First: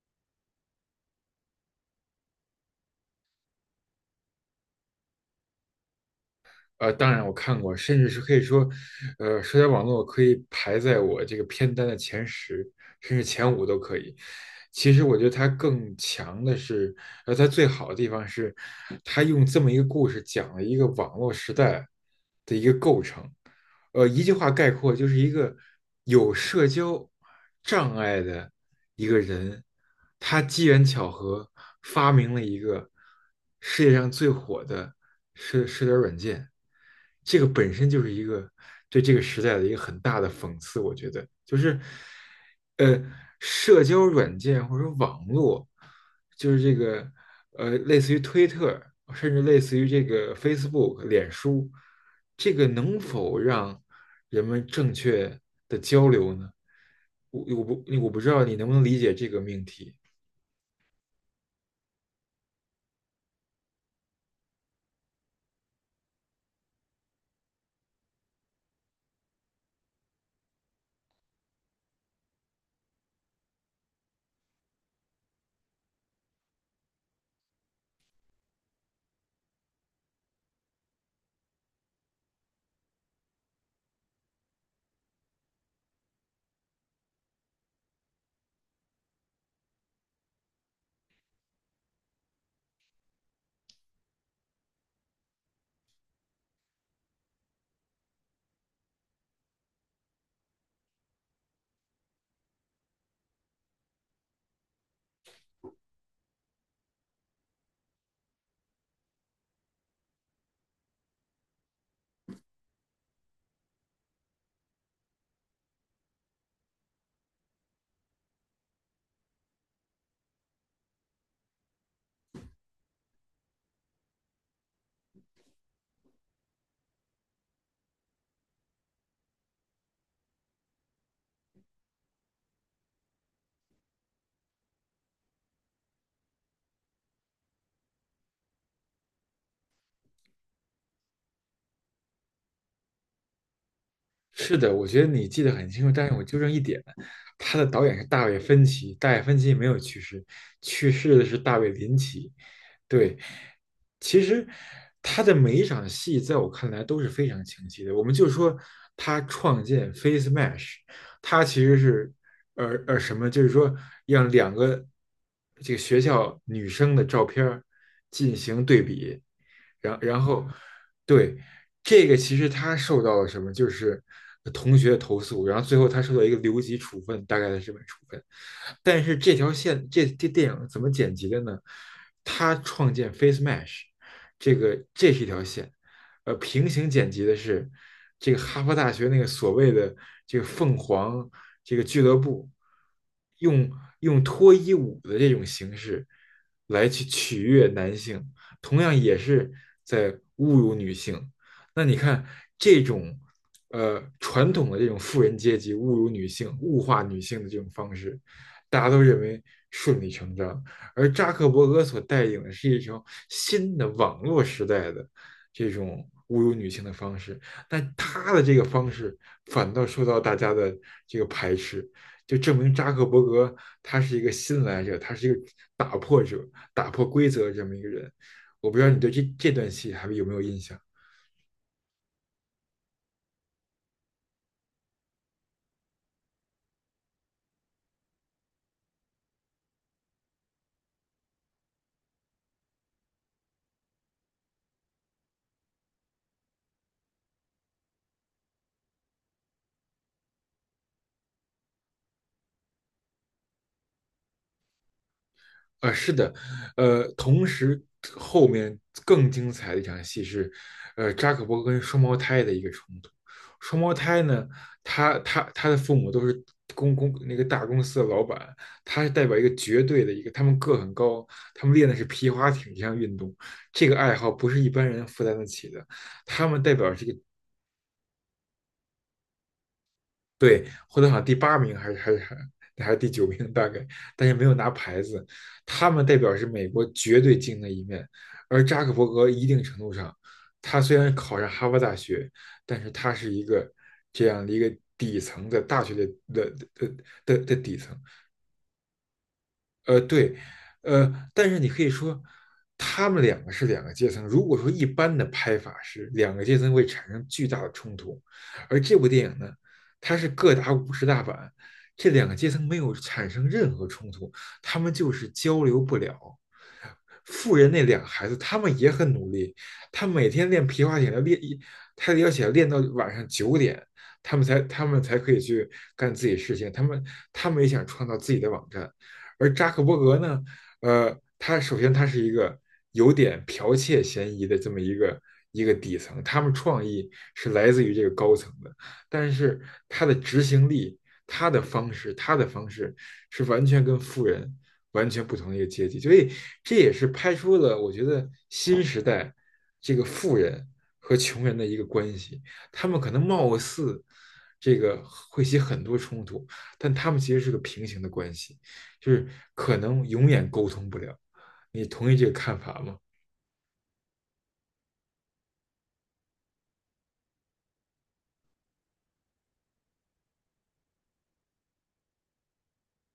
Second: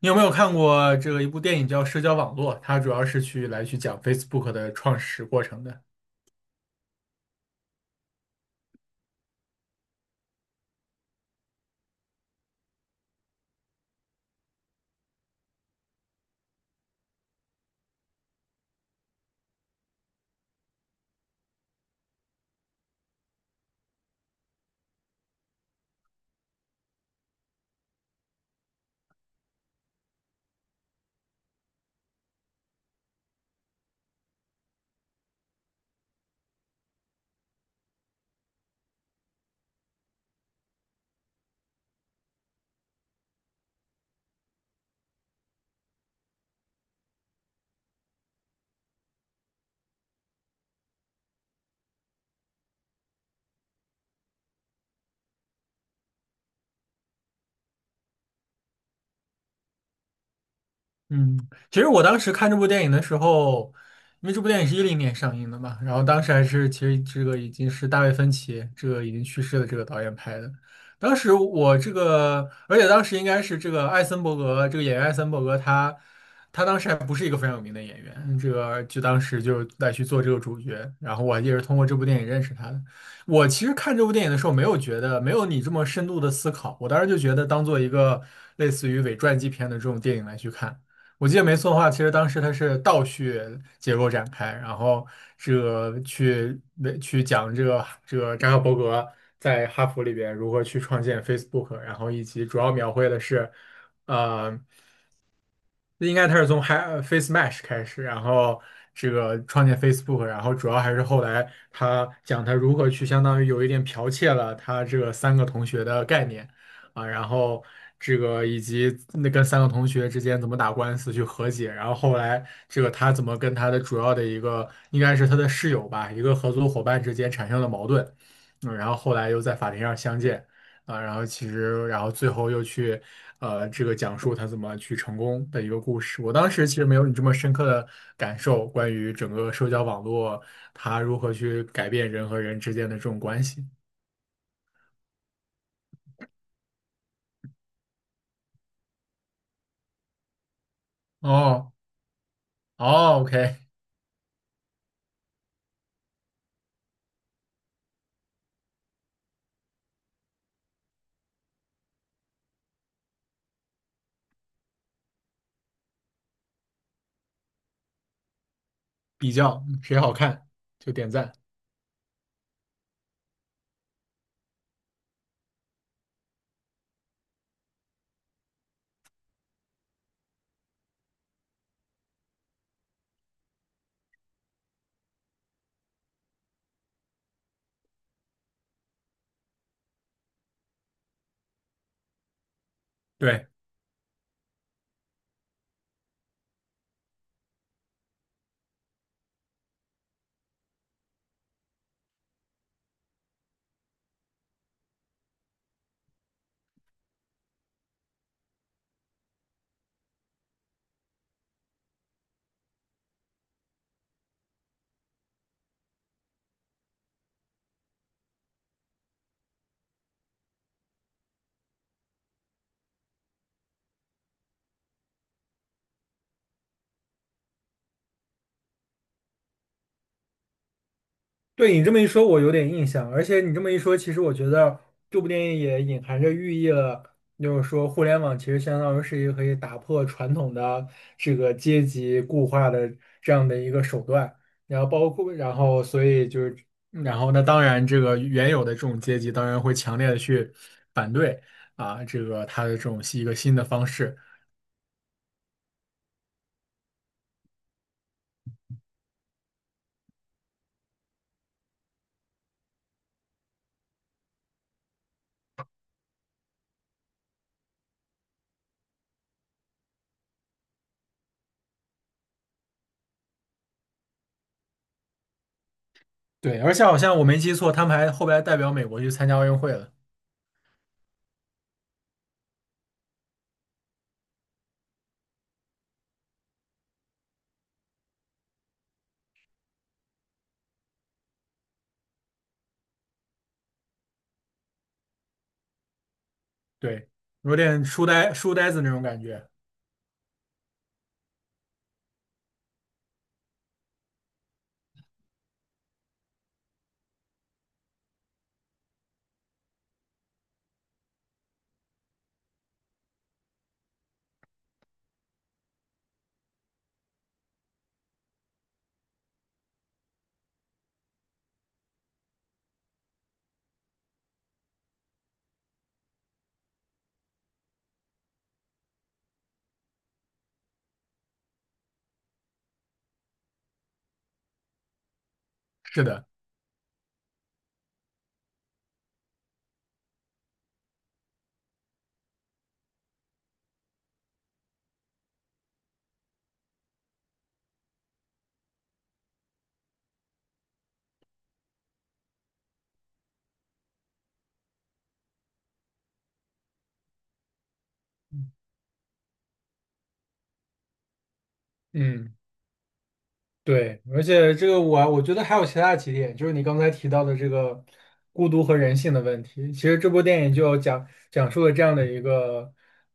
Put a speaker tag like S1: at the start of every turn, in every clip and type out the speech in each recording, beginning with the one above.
S1: 你有没有看过这个一部电影叫《社交网络》？它主要是去来去讲 Facebook 的创始过程的。
S2: 当然我看过，甚至是可以说，社交网络可以排在我这个片单的前10，甚至前5都可以。其实我觉得它更强的是，它最好的地方是，它用这么一个故事讲了一个网络时代的一个构成。一句话概括，就是一个有社交障碍的一个人，他机缘巧合发明了一个世界上最火的社交软件，这个本身就是一个对这个时代的一个很大的讽刺，我觉得就是呃，社交软件或者网络，就是这个类似于推特，甚至类似于这个 Facebook、脸书，这个能否让人们正确的交流呢？我不知道你能不能理解这个命题。
S1: 嗯，其实我当时看这部电影的时候，因为这部电影是10年上映的嘛，然后当时还是其实这个已经是大卫芬奇这个已经去世的这个导演拍的。当时我这个，而且当时应该是这个艾森伯格这个演员艾森伯格他当时还不是一个非常有名的演员，这个就当时就来去做这个主角，然后我也是通过这部电影认识他的。我其实看这部电影的时候，没有觉得没有你这么深度的思考，我当时就觉得当做一个类似于伪传记片的这种电影来去看。我记得没错的话，其实当时它是倒叙结构展开，然后这个去为去讲这个扎克伯格在哈佛里边如何去创建 Facebook，然后以及主要描绘的是，呃，应该他是从 Face Mesh 开始，然后这个创建 Facebook，然后主要还是后来他讲他如何去相当于有一点剽窃了他这个三个同学的概念。啊，然后这个以及那跟三个同学之间怎么打官司去和解，然后后来这个他怎么跟他的主要的一个应该是他的室友吧，一个合作伙伴之间产生了矛盾，嗯，然后后来又在法庭上相见，啊，然后其实然后最后又去这个讲述他怎么去成功的一个故事。我当时其实没有你这么深刻的感受，关于整个社交网络它如何去改变人和人之间的这种关系。
S2: 是的，我觉得你记得很清楚，但是我纠正一点，他的导演是大卫芬奇，大卫芬奇没有去世，去世的是大卫
S1: 哦
S2: 林奇。对，
S1: 哦，OK。
S2: 其实他的每一场戏，在我看来都是非常清晰的。我们就说他创建 Face Mesh，他其实是什么，就是说让两个这个学校女生的照片进行对比，
S1: 比较
S2: 然
S1: 谁好
S2: 然
S1: 看
S2: 后，
S1: 就点赞。
S2: 对这个其实他受到了什么，就是同学投诉，然后最后他受到一个留级处分，大概的这么处分。但是这条线，这电影怎么剪辑的呢？他创建 Face Mesh，这个这是一条线，平行剪辑的是这个哈佛大学那个所谓的这个凤凰这个俱乐部，
S1: 对，
S2: 用用脱衣舞的这种形式来去取悦男性。同样也是在侮辱女性。那你看这种传统的这种富人阶级侮辱女性、物化女性的这种方式，大家都认为顺理成章。而扎克伯格所带领的是一种新的网络时代的这种侮辱女性的方式，但他的这个方式反倒受到大家的这个排斥，就证明扎克伯格他是一个新来者，他是一个打破者、打破规则这么一个人。我不知道你对这段戏还有没有印象？
S1: 对你这么一说，我有点印象。而且你这么一说，其实我觉得这部电影也隐含着寓意了，就是说互联网其实相当于是一个可以打破传统的这个阶级固化的这样的一个手段。然后包括，然后所以就是，然后那当然这个原有的这种阶级当然会强烈的去反对啊，这个他的这种是一个新的方式。
S2: 啊？是的，同时后面更精彩的一场戏是，扎克伯格跟双胞胎的一个冲突。双胞胎呢，他的父母都是那个大公司的老板，他是代表一个绝对的一个，他们个很高，他们练的是皮划艇这项运动，这个爱好不是一般人负担得起的，他
S1: 对，
S2: 们
S1: 而
S2: 代
S1: 且
S2: 表
S1: 好
S2: 这个
S1: 像我没记错，他们还后来代表美国去参加奥运会了。
S2: 对，获得好像第八名还是第九名大概，但是没有拿牌子。他们代表是美国绝对精英的一面，而扎克伯格一定程度上，他虽然考上哈佛大学，但是他是一个这样的一个底层的大学的的的
S1: 对，
S2: 的的
S1: 有
S2: 底
S1: 点
S2: 层，
S1: 书呆子那种感觉。
S2: 对，但是你可以说，他们两个是两个阶层。如果说一般的拍法是两个阶层会产生巨大的冲突，而这部电影呢，它是各打五十大板，这两个阶层没有产生任何冲突，他们就是交流不了。富人那2个孩子，他们也很努力，他每天练皮划艇要练一，他要想练到晚上9点，他们才可以去干自己事情，他们也想创造自己的网站。而扎克伯格呢，他首先他是一个有点剽窃嫌疑的这么一个一个底
S1: 是
S2: 层，
S1: 的，
S2: 他们创意是来自于这个高层的，但是他的执行力、他的方式是完全跟富人完全不同的一个阶级，所以这也是拍出了我觉得新时代这个富人和穷人的一个关系，他们可能貌似这个会起很多冲突，但他们其实是个平行的关系。就是可能永远沟通不了。你同意这个
S1: 嗯。
S2: 看法吗？
S1: 对，而且这个我觉得还有其他几点，就是你刚才提到的这个孤独和人性的问题。其实这部电影就有讲述了这样的一个，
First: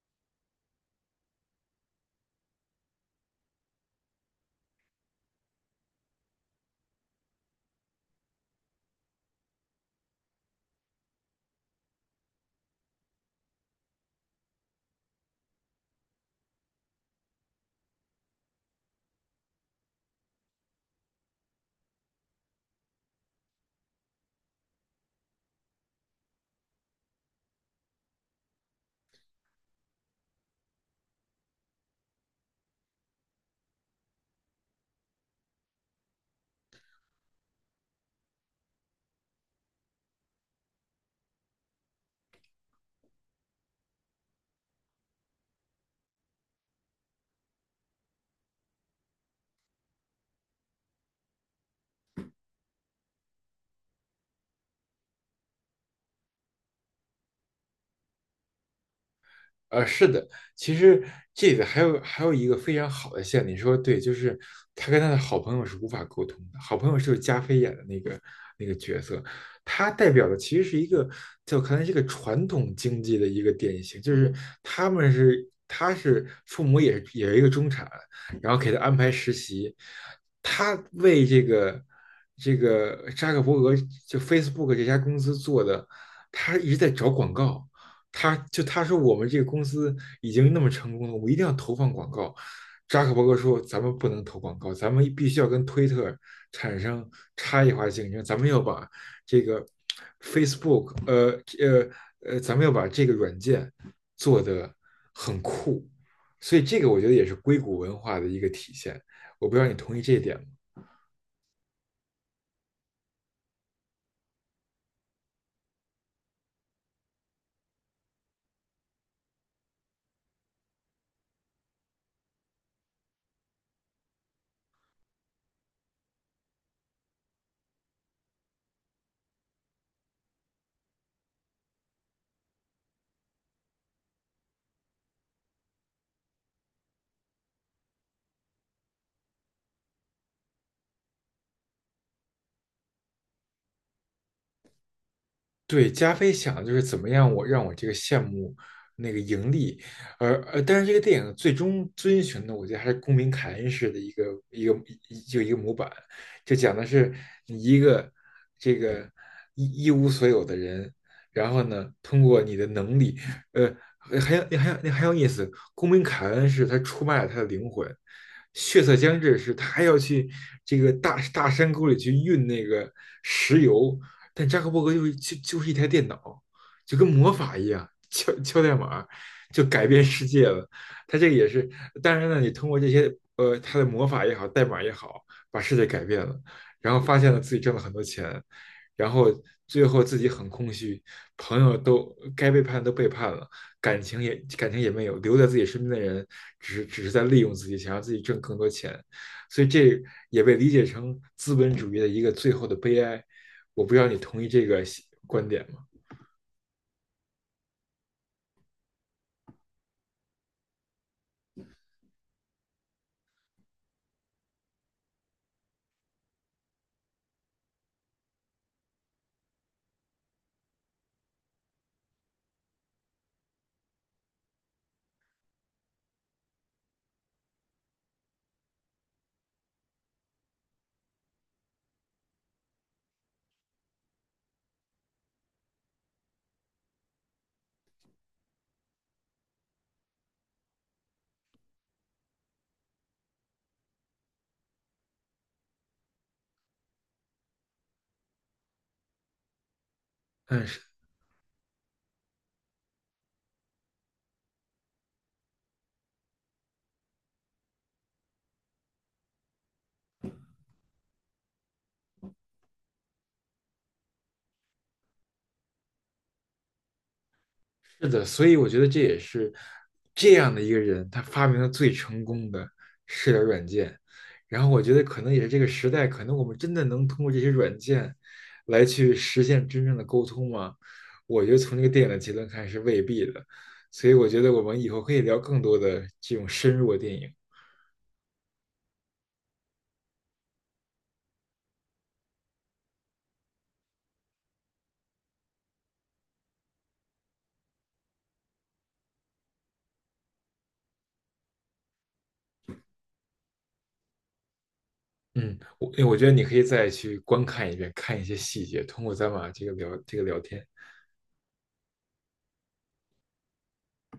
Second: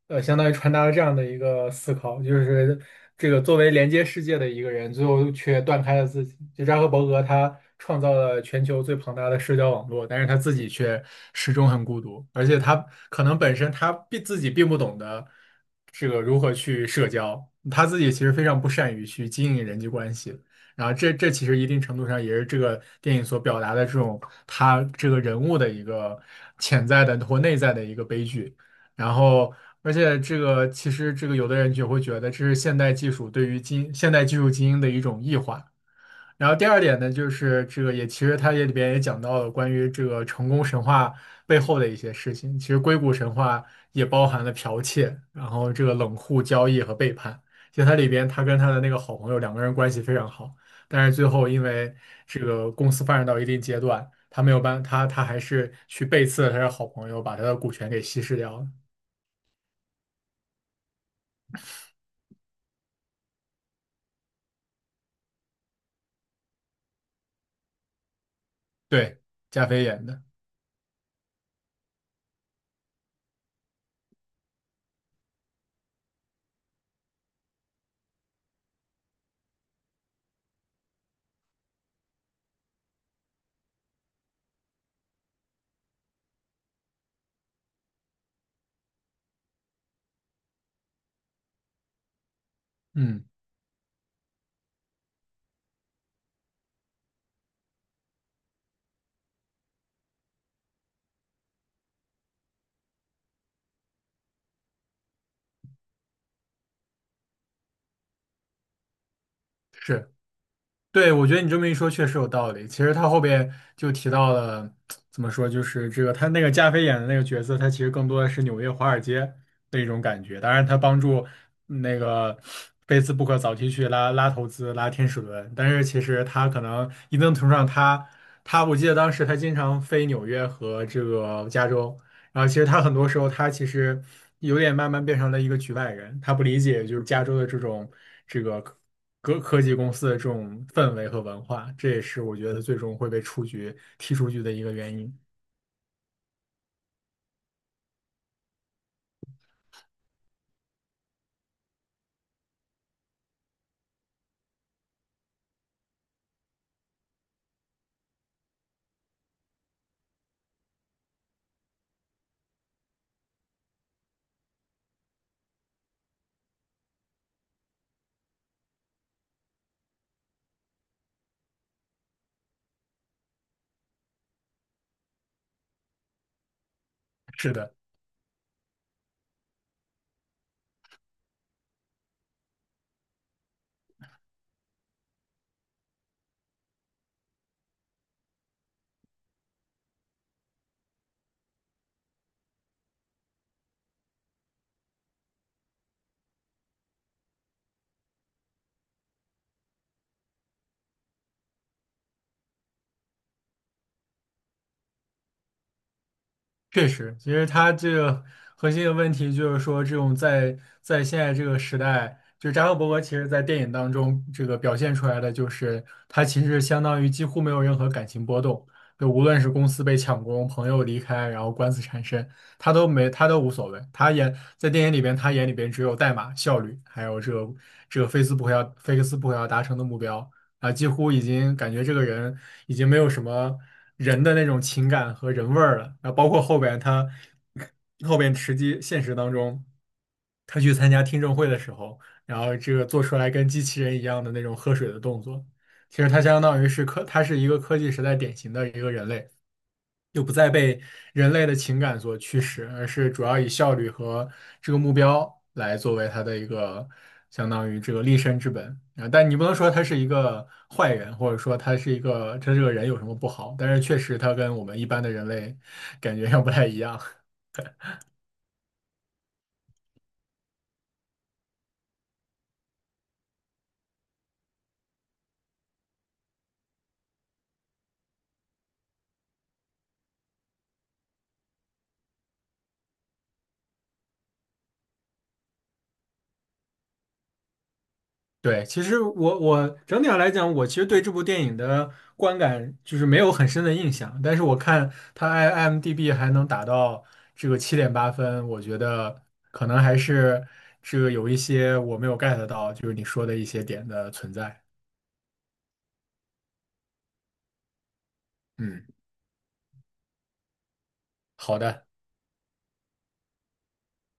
S1: 相当于传达了这样的一个思考，就是这个作为连接世界的一个人，最后却断开了自己。就扎克伯格他创造了全球最庞大的社交网络，但是他自己却始终很孤独，而且他可能本身他并自己并不懂得这个如何去社交，他自己其实非常不善于去经营人际关系。然后这其实一定程度上也是这个电影所表达的这种他这个人物的一个潜在的或内在的一个悲剧。然后，而且这个其实这个有的人就会觉得这是现代技术对于现代技术精英的一种异化。然后第二点呢，就是这个也其实他也里边也讲到了关于这个成功神话背后的一些事情。其实硅谷神话也包含了剽窃，然后这个冷酷交易和背叛。其实他里边他跟他的那个好朋友两个人关系非常好，但是最后因为这个公司发展到一定阶段，他没有办他他还是去背刺了他的好朋友，把他的股权给稀释掉了。
S2: 是的，其实这个还有一个非常好的线，你说对，就是他跟他的好朋友是无法沟通的。好朋友就是加菲演的那个角
S1: 对，
S2: 色，
S1: 加菲
S2: 他
S1: 演
S2: 代
S1: 的，
S2: 表的其实是一个在我看来是个传统经济的一个典型，就是他是父母也是一个中产，然后给他安排实习，他为这个扎克伯格就 Facebook 这家公司做的，他一直在找广告。他说我们这个公司已经那么成功了，我一定要投放广告。扎克
S1: 嗯，
S2: 伯格说：“咱们不能投广告，咱们必须要跟推特产生差异化竞争，咱们要把这个 Facebook，咱们要把这个软件做得很酷。”所以这个我觉得也是硅谷文化的一个体现。我不知道你同意
S1: 是。
S2: 这一点吗？
S1: 对，我觉得你这么一说确实有道理。其实他后边就提到了，怎么说，就是这个他那个加菲演的那个角色，他其实更多的是纽约华尔街的一种感觉。当然，他帮助那个 Facebook 早期去拉投资、拉天使轮，但是其实他可能一定程度上他，我记得当时他经常飞纽约和这个加州，然后其实他很多时候他其实有点慢慢变成了一个局外人，他不理解就是加州的这种这个科科技公司的这种氛围和文化，这也是我觉得他最终会被踢出局的一个原因。
S2: 对，加菲想的就是怎么样我让我这个项目那个盈利，而但是这个电影最终遵循的，我觉得还是公民凯恩式的一个一个模板，就讲的是你一个这个一无所有的人，然后呢，通过你的能力，呃，还有意思，公民凯恩是他出卖了他的灵魂，血色将至是他还要去这个山沟里去运那个石油。但扎克伯格就是是一台电脑，就跟魔
S1: 是
S2: 法一
S1: 的。
S2: 样，敲敲代码就改变世界了。他这个也是，当然呢，你通过这些他的魔法也好，代码也好，把世界改变了，然后发现了自己挣了很多钱，然后最后自己很空虚，朋友都该背叛都背叛了，感情也没有，留在自己身边的人只是在利用自己，想让自己挣更多钱。所以这也被理解成资本主义的一个最后的悲哀，我不知道你同意这个观点吗？
S1: 确实，其实它这个核心的问题就是说，这种在现在这个时代，就扎克伯格其实在电影当中这个表现出来的，就是他其实相当于几乎没有任何感情波动，就无论是公司被抢功、朋友离开，然后官司缠身，他都无所谓。在电影里边，他眼里边只有代码、效率，还有这个菲克斯不可要达成的目标。啊，几乎已经感觉这个人已经没有什么人的那种情感和人味儿了。啊，包括后边现实当中，他去参加听证会的时候，然后这个做出来跟机器人一样的那种喝水的动作，其实他相当于是，他是一个科技时代典型的一个人类。又不再
S2: 嗯，
S1: 被
S2: 是
S1: 人类的情感所驱使，而是主要以效率和这个目标来作为他的一个相当于这个立身之本啊。但你不能说他是一个坏人，或者说他是一个他这个人有什么不好，但是确实他跟我们一般的人类感觉要不太一样。
S2: 的，所以我觉得这也是这样的一个人，他发明了最成功的社交软件。然后我觉得可能也是这个时代，可能我们真的能通过这些软件来去实现真正的沟通吗？我觉得从这个电影的结论看是未必的。所以我觉得我们以后可以聊更多的这种深入的电影。
S1: 对，其实我整体上来讲，我其实对这部电影的观感就是没有很深的印象，但是我看它 IMDB 还能打到这个7.8分，我觉得可能还是这个有一些我没有 get 到，就是你说的一些点的存在。
S2: 嗯，我觉得你可以再去观看一遍，看一些细节，
S1: 嗯，
S2: 通过咱俩这个聊聊天。
S1: 好的。